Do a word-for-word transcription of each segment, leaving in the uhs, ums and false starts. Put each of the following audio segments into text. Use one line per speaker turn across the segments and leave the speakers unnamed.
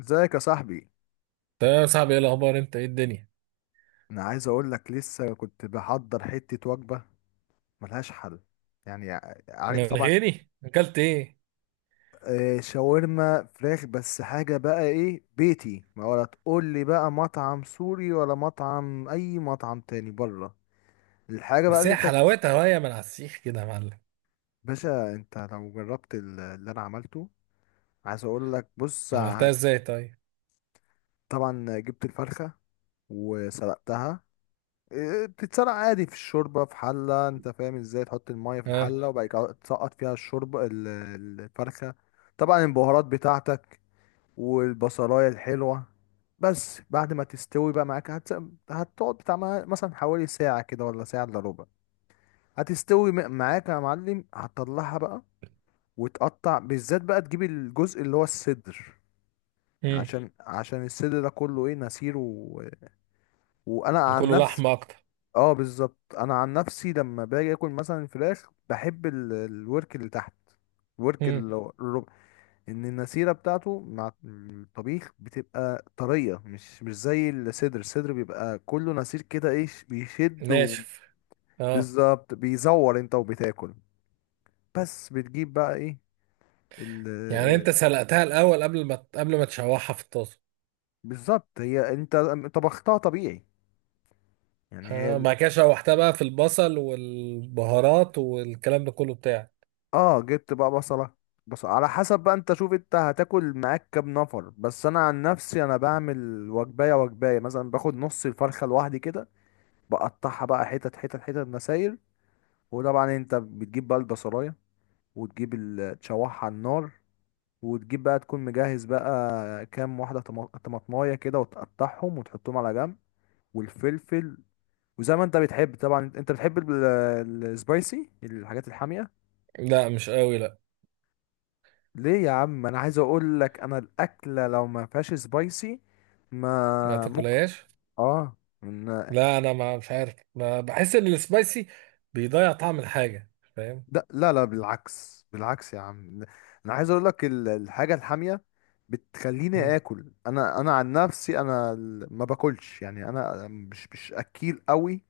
ازيك يا صاحبي؟
ده يا صاحبي، ايه الاخبار، انت ايه الدنيا؟
انا عايز اقول لك، لسه كنت بحضر حتة وجبة ملهاش حل. يعني، ع- عارف
من
طبعا.
غيري اكلت ايه؟
آه، شاورما فراخ. بس حاجة بقى ايه؟ بيتي. ما ولا تقول لي بقى مطعم سوري ولا مطعم اي مطعم تاني بره. الحاجة بقى
بس
اللي
هي
انت،
حلاوتها وهي من على السيخ كده يا معلم.
باشا انت لو جربت ال- اللي انا عملته. عايز اقول لك بص ع-
عملتها ازاي طيب؟
طبعا جبت الفرخة وسلقتها. إيه، بتتسرق عادي في الشوربة في حلة. انت فاهم ازاي؟ تحط المية في
اه.
الحلة وبعد كده تسقط فيها الشوربة ال- الفرخة. طبعا البهارات بتاعتك، والبصلاية الحلوة. بس بعد ما تستوي بقى معاك هتس... هتقعد بتاع ما- مثلا حوالي ساعة كده ولا ساعة الا ربع. هتستوي م- معاك يا معلم. هتطلعها بقى، وتقطع بالذات بقى، تجيب الجزء اللي هو الصدر. يعني مم.
امم.
عشان عشان الصدر ده كله ايه، نسير و... وانا عن
كله
نفسي.
لحمه اكتر.
اه بالظبط، انا عن نفسي لما باجي اكل مثلا فراخ بحب ال- الورك اللي تحت، الورك
امم.
اللي هو الربع. ان النسيره بتاعته مع الطبيخ بتبقى طريه، مش مش زي الصدر. الصدر بيبقى كله نسير كده، ايه، ش- بيشد و-
ناشف. اه.
بالظبط، بيزور انت وبتاكل. بس بتجيب بقى ايه، ال
يعني انت سلقتها الاول قبل ما قبل ما تشوحها في الطاسه؟
بالظبط. هي انت طبختها طبيعي، يعني
اه،
هي.
بعد كده شوحتها بقى في البصل والبهارات والكلام ده كله بتاعك.
اه جبت بقى بصلة، بس على حسب بقى، انت شوف انت هتاكل معاك كام نفر. بس انا عن نفسي، انا بعمل وجباية وجباية مثلا، باخد نص الفرخة لوحدي كده. بقطعها بقى حتت حتت حتت مسايل. وطبعا انت بتجيب بقى البصلاية، وتجيب ال- تشوحها على النار. وتجيب بقى، تكون مجهز بقى كام واحدة طما- طماطماية كده، وتقطعهم وتحطهم على جنب، والفلفل. وزي ما انت بتحب، طبعا انت بتحب السبايسي، الحاجات الحامية.
لا، مش قوي، لا.
ليه يا عم؟ انا عايز اقول لك انا الاكله لو ما فيهاش سبايسي
ما
ما ممكن.
تاكلهاش.
اه. إن...
لا انا ما مش عارف، ما بحس ان السبايسي بيضيع طعم الحاجه، فاهم؟
ده... لا لا، بالعكس بالعكس يا عم. انا عايز اقول لك ال- الحاجه الحاميه بتخليني اكل. انا انا عن نفسي، انا ال- ما باكلش، يعني انا مش مش اكيل قوي.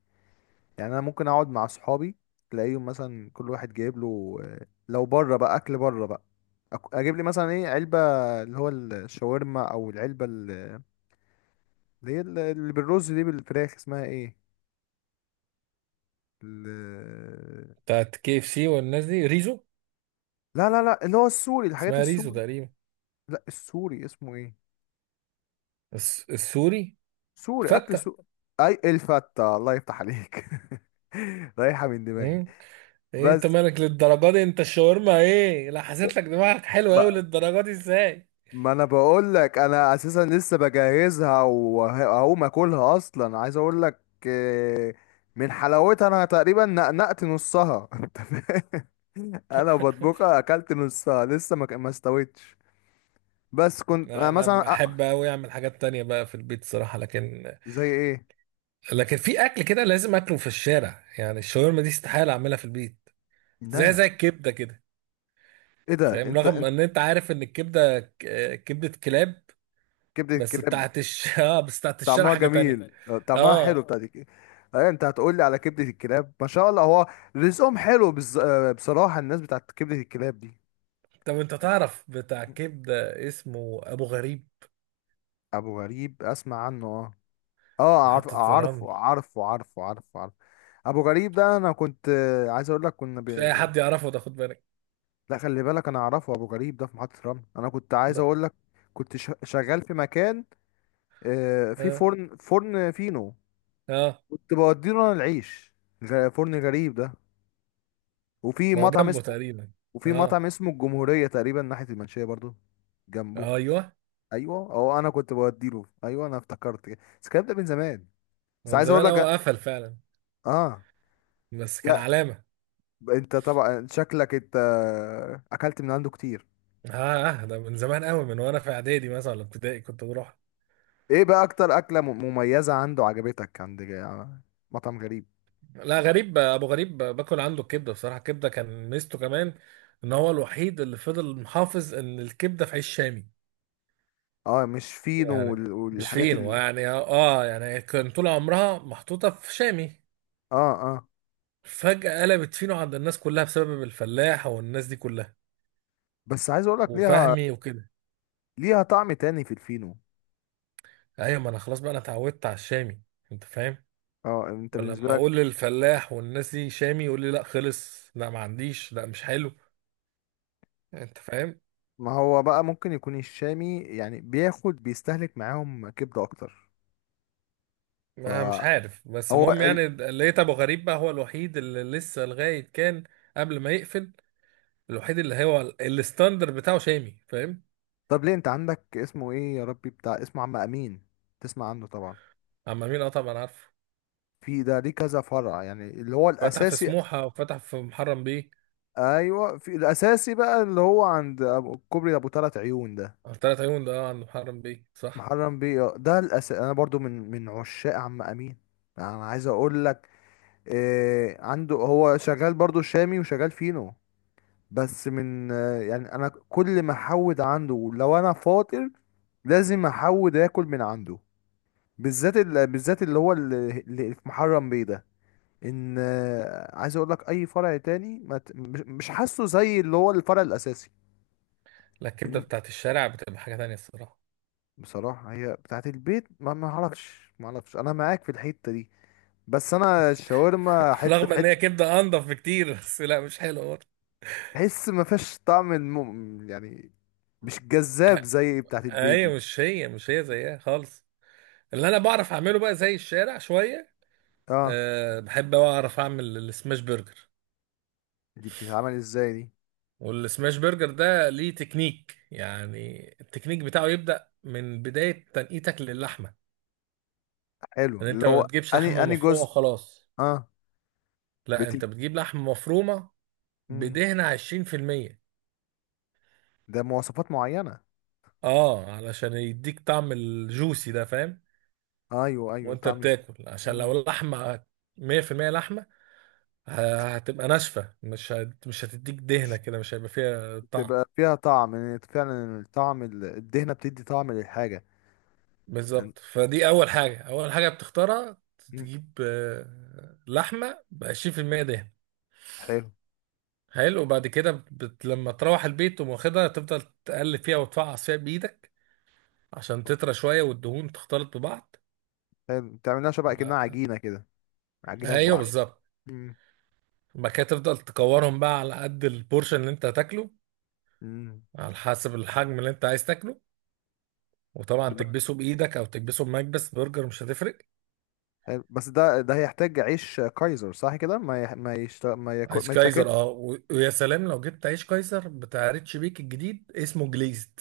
يعني انا ممكن اقعد مع اصحابي، تلاقيهم مثلا كل واحد جايب له، آه، لو بره بقى اكل بره بقى. أك- اجيب لي مثلا ايه، علبه اللي هو الشاورما، او العلبه اللي هي ال- اللي بالرز دي، بالفراخ، اسمها ايه، ال...
بتاعت كي اف سي والناس دي ريزو.
لا لا لا، اللي هو السوري، الحاجات
اسمها ريزو
السوري.
تقريبا.
لا، السوري اسمه ايه؟
الس- السوري.
سوري، اكل
فتة.
سوري. اي الفتة، الله يفتح عليك رايحة من دماغي.
مم. ايه انت
بس
مالك للدرجه دي؟ انت الشاورما ايه؟ لا حسيت لك دماغك حلوه قوي
ب...
للدرجه دي ازاي؟
ما انا بقول لك انا اساسا لسه بجهزها، وهقوم اكلها اصلا. عايز اقول لك، آه، من حلاوتها انا تقريبا نقنقت نصها انت فاهم؟ انا بطبخها، اكلت نصها لسه ما ك- ما استويتش. بس كنت
لا،
أنا
انا
مثلا.
بحب قوي اعمل حاجات تانية بقى في البيت صراحة، لكن
زي ايه؟
لكن في اكل كده لازم اكله في الشارع، يعني الشاورما دي استحالة اعملها في البيت.
لا
زي
يا عم.
زي الكبدة كده،
ايه ده؟
فاهم؟
انت
رغم
انت
ان انت عارف ان الكبدة ك- كبدة كلاب،
كبدة
بس
الكلاب.
بتاعت الش... اه بس بتاعت الشارع
طعمها
حاجة تانية.
جميل، طعمها حلو
اه.
بتاع دي. ايه، انت هتقول لي على كبدة الكلاب؟ ما شاء الله، هو رزقهم حلو. بز... آه، بصراحة الناس بتاعت كبدة الكلاب دي.
طب انت تعرف بتاع كبده اسمه ابو غريب؟
ابو غريب، اسمع عنه اه. اه عارف،
محطه الرمل.
عارفه عارفه عارفه عارفه عارفه. ابو غريب ده انا كنت، آه، عايز اقول لك كنا بي...
مش اي
يعني.
حد يعرفه ده، خد بالك.
لا، خلي بالك انا اعرفه، ابو غريب ده في محطة رمل. انا كنت عايز
لا.
اقول لك كنت ش... شغال في مكان، آه، في
اه.
فرن فرن فينو.
اه.
كنت بوديله انا العيش، غ- فرن غريب ده. وفي
هو
مطعم
جنبه
اسمه
تقريبا.
وفي مطعم
اه.
اسمه الجمهورية تقريبا ناحية المنشية، برضو جنبه.
ايوه.
ايوه، اه انا كنت بوديله، ايوه انا افتكرت كده. بس الكلام ده من زمان.
هو
بس
من
عايز اقول
زمان
لك،
قوي قفل فعلا،
اه،
بس كان
لا
علامه.
انت طبعا شكلك انت اكلت من عنده كتير.
اه. اه، ده من زمان قوي، من وانا في اعدادي مثلا ولا ابتدائي كنت بروح.
ايه بقى اكتر اكلة م- مميزة عنده عجبتك عند، جا- مطعم غريب؟
لا غريب، ابو غريب باكل عنده الكبده بصراحه. الكبده كان ميزته كمان ان هو الوحيد اللي فضل محافظ ان الكبده في عيش شامي.
اه، مش فينو
يعني
وال-
مش
والحاجات
فين
ال...
يعني، اه يعني كان طول عمرها محطوطه في شامي.
اه اه.
فجأة قلبت فينو عند الناس كلها بسبب الفلاح والناس دي كلها،
بس عايز اقول لك ليها،
وفهمي وكده.
ليها طعم تاني في الفينو.
ايوه ما انا خلاص بقى انا اتعودت على الشامي، انت فاهم؟
اه، انت
ولما
بالنسبة لك،
اقول للفلاح والناس دي شامي يقول لي لا خلص، لا ما عنديش، لا مش حلو، انت فاهم؟
ما هو بقى ممكن يكون الشامي يعني بياخد، بيستهلك معاهم كبدة أكتر.
ما مش
فهو
عارف، بس المهم
ال...
يعني لقيت ابو غريب بقى هو الوحيد اللي لسه لغاية كان قبل ما يقفل، الوحيد اللي هو ال- الستاندر بتاعه شامي، فاهم؟
طب ليه، أنت عندك اسمه إيه يا ربي، بتاع اسمه عم أمين، تسمع عنه طبعا.
عم مين؟ اه طبعا عارفه.
في ده ليه كذا فرع، يعني اللي هو
فتح في
الأساسي.
سموحة وفتح في محرم بيه.
أيوه، في الأساسي بقى اللي هو عند أبو- كوبري أبو تلات عيون ده،
ثلاث عيون ده، اه عند محرم بيه صح.
محرم بيه، آه، ده الأساسي. أنا برضو من من عشاق عم أمين. أنا عايز أقول لك إيه، عنده هو شغال برضو شامي وشغال فينو. بس من آه، يعني انا كل ما احود عنده لو انا فاطر لازم احود اكل من عنده. بالذات ال... بالذات اللي هو اللي اللي في محرم بيه ده. ان آه، عايز اقول لك اي فرع تاني ما ت... مش مش حاسه زي اللي هو الفرع الاساسي.
لا الكبده
إن-
بتاعت الشارع بتبقى حاجه تانية الصراحه.
بصراحة هي بتاعت البيت، ما ما اعرفش ما اعرفش، انا معاك في الحتة دي. بس انا الشاورما حتة في
رغم ان هي
حتة.
كبده انضف بكتير، بس لا مش حلوه برضه.
تحس ما فيهاش طعم الم... يعني مش جذاب زي بتاعت البيت
ايوه
دي.
مش هي، مش هي زيها خالص. اللي انا بعرف اعمله بقى زي الشارع شويه.
اه،
أه بحب أوي اعرف اعمل السماش برجر.
دي بتتعمل ازاي دي؟
والسماش برجر ده ليه تكنيك، يعني التكنيك بتاعه يبدا من بدايه تنقيتك للحمه.
حلو.
ان
اللي
انت ما
هو
بتجيبش
اني
لحمه
اني
مفرومه
جزء.
وخلاص.
اه
لا
بت
انت بتجيب لحمه مفرومه
مم.
بدهن عشرين في المية.
ده مواصفات معينة.
اه علشان يديك طعم الجوسي ده، فاهم؟
ايوه ايوه،
وانت
طعم يخ-
بتاكل، عشان
مم.
لو لحمه مية في المية لحمه، ه- هتبقى ناشفه، مش هت... مش هتديك
مش
دهنه كده، مش هيبقى فيها
مش
طعم.
تبقى فيها طعم. إن فعلا الطعم، ال- الدهنة، بتدي طعم للحاجة. يعني-
بالظبط، فدي اول حاجه، اول حاجه بتختارها،
مم.
تجيب آه، لحمه ب عشرين في المية دهن.
حلو،
حلو. وبعد كده بت... لما تروح البيت تقوم واخدها، تفضل تقلب فيها وتفعص فيها بايدك عشان تطرى شويه والدهون تختلط ببعض.
حلو بتعملها شبه كأنها عجينة كده، عجينة في
ايوه
بعض، أيوة.
بالظبط.
مم.
بعد كده تفضل تكورهم بقى على قد البورشن اللي انت هتاكله،
مم.
على حسب الحجم اللي انت عايز تاكله. وطبعا
ده بقى- تمام.
تكبسه بايدك او تكبسه بمكبس برجر، مش هتفرق.
حلو. بس ده ده هيحتاج عيش كايزر صح كده، ما يح... ما يشت... ما يكو...
عيش
ما يتاكل.
كايزر، اه، و- ويا سلام لو جبت عيش كايزر بتاع ريتش بيك الجديد، اسمه جليزد.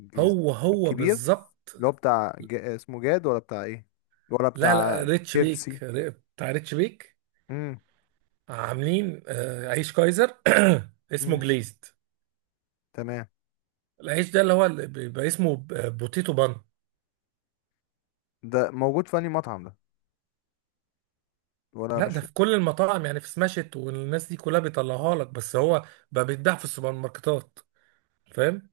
جيز-
هو هو
الكبير
بالظبط.
اللي هو بتاع ج... اسمه جاد، ولا بتاع ايه، ولا
لا لا
بتاع
ريتش
كيف
بيك،
سي.
ر- بتاع ريتش بيك.
مم.
عاملين آه، عيش كايزر اسمه
مم.
جليزد.
تمام.
العيش ده اللي هو اللي بيبقى اسمه ب- بوتيتو بان.
ده موجود في أنهي مطعم ده؟ ولا
لا ده
مش.
في كل المطاعم، يعني في سماشت والناس دي كلها بيطلعوها لك، بس هو بقى بيتباع في السوبر ماركتات، فاهم؟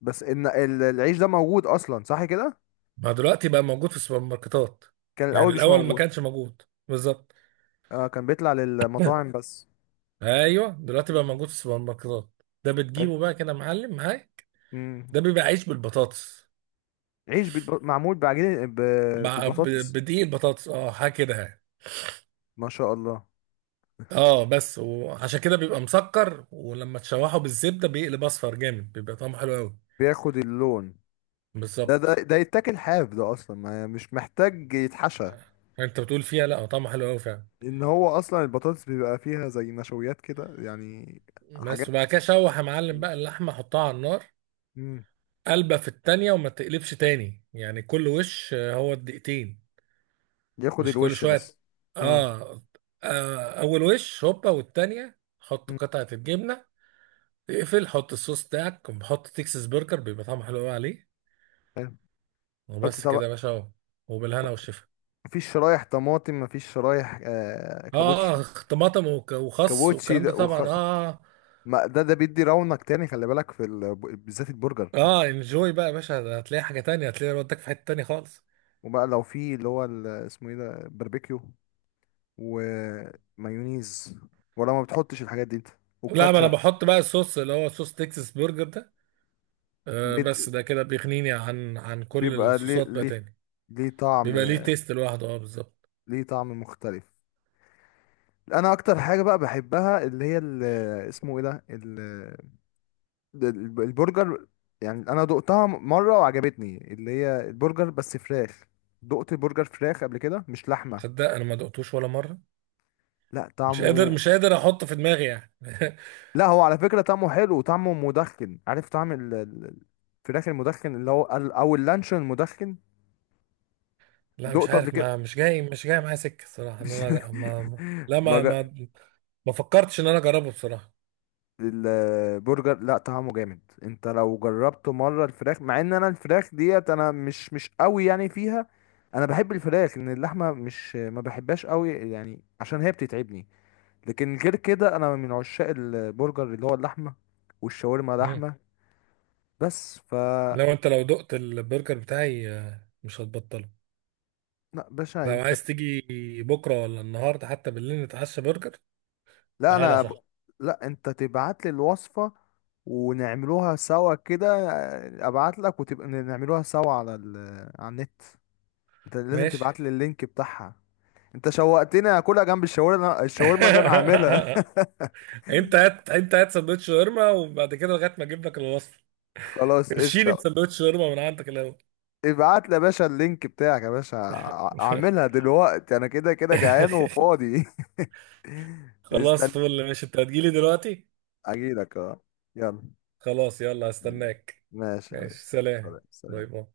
بس ان ال- العيش ده موجود اصلا صح كده.
ما دلوقتي بقى موجود في السوبر ماركتات،
كان
يعني
الاول مش
الاول ما
موجود.
كانش موجود. بالظبط.
اه، كان بيطلع للمطاعم بس.
ايوه دلوقتي بقى
مم.
موجود في السوبر ماركتات. ده
ايه؟
بتجيبه بقى كده معلم معاك.
امم.
ده بيبقى عيش بالبطاطس.
عيش بالب... معمول بعجينه ب...
مع ب-
بالبطاطس.
بدقيق البطاطس، اه حاجه كده يعني.
ما شاء الله،
اه بس، وعشان كده بيبقى مسكر، ولما تشوحه بالزبده بيقلب اصفر جامد، بيبقى طعمه حلو قوي.
بياخد اللون. ده ده
بالظبط.
ده يتاكل حاف ده اصلا، ما يعني مش محتاج يتحشى.
آه. انت بتقول فيها؟ لا هو طعمه حلو قوي فعلا.
ان هو اصلا البطاطس بيبقى فيها زي نشويات كده، يعني
بس
حاجات.
وبعد كده شوح يا معلم بقى اللحمه، حطها على النار
امم.
قلبة في التانية، وما تقلبش تاني، يعني كل وش آه، هو الدقيقتين،
ياخد
مش كل
الوش
شوية.
بس. اه.
آه. آه أول وش هوبا، والتانية حط
مم.
قطعة الجبنة، اقفل، حط الصوص بتاعك، حط تكساس برجر، بيبقى طعمه حلو قوي عليه.
حلو. حطي
وبس كده
طبق.
يا باشا، اهو. وبالهنا والشفا.
مفيش شرايح طماطم؟ مفيش شرايح، آه،
اه.
كابوتشي.
آه، طماطم وك- وخس
كابوتشي
والكلام
ده
ده
وخ...
طبعا، اه.
ما ده ده بيدي رونق تاني، خلي بالك في ال... بالذات البرجر.
اه انجوي بقى يا باشا، ده هتلاقي حاجة تانية، هتلاقي ودك في حتة تانية خالص.
وبقى لو في اللي هو ال... اسمه ايه ده، باربيكيو ومايونيز، ولا ما بتحطش الحاجات دي انت؟
لا ما انا
والكاتشب.
بحط بقى الصوص اللي هو صوص تكساس برجر ده، آه
بيت...
بس ده كده بيغنيني عن عن كل
بيبقى ليه
الصوصات بقى
ليه
تاني.
ليه طعم،
بيبقى ليه تيست لوحده، اه بالظبط.
ليه طعم مختلف. انا اكتر حاجه بقى بحبها اللي هي ال... اسمه ايه ده، ده الب- البرجر. يعني انا دقتها م- مره وعجبتني، اللي هي البرجر بس فراخ. دقت برجر فراخ قبل كده مش لحمه.
تصدق انا ما دقتوش ولا مره،
لا،
مش قادر
طعمه.
مش قادر احطه في دماغي يعني.
لا هو على فكره طعمه حلو، وطعمه مدخن. عارف طعم ال- ال- ال- الفراخ المدخن، اللي هو ال- او اللانشون المدخن.
لا مش
دقته قبل
عارف،
كده
ما مش جاي، مش جاي معايا سكه الصراحه، ان انا ما ما-
مش
لا ما
ما
ما ما فكرتش ان انا اجربه بصراحه.
البرجر لا طعمه جامد، انت لو جربته مره الفراخ، مع ان انا الفراخ ديت انا مش مش قوي يعني فيها. انا بحب الفراخ، ان اللحمه مش ما بحبهاش قوي يعني، عشان هي بتتعبني. لكن غير كده انا من عشاق البرجر اللي هو اللحمه، والشاورما
مم.
لحمه. بس ف
لو انت لو دقت البرجر بتاعي آه، مش هتبطله.
لا باشا
لو
انت.
عايز تيجي بكره ولا النهارده، حتى بالليل نتعشى برجر،
لا
تعالى
انا ب...
صح؟
لا انت تبعت لي الوصفه، ونعملوها سوا كده. ابعت لك وتبقى نعملوها سوا على ال... على النت. انت لازم
ماشي.
تبعت لي اللينك بتاعها. انت شوقتني اكلها جنب الشاورما، الشاورما اللي انا عاملها.
انت هات، انت هات سندوتش شاورما، وبعد كده لغايه ما اجيب لك الوصفه.
خلاص
ارشيني
قشطه.
بسندوتش شاورما من عندك الاول.
ابعت لي يا باشا اللينك بتاعك يا باشا. ع- اعملها دلوقتي، انا كده كده جعان وفاضي.
خلاص
استنى.
فل، ماشي. انت هتجيلي دلوقتي؟
اجيلك اه. يلا.
خلاص يلا، هستناك.
ماشي يا
ماشي
ريس،
سلام.
سلام
باي
سلام.
باي.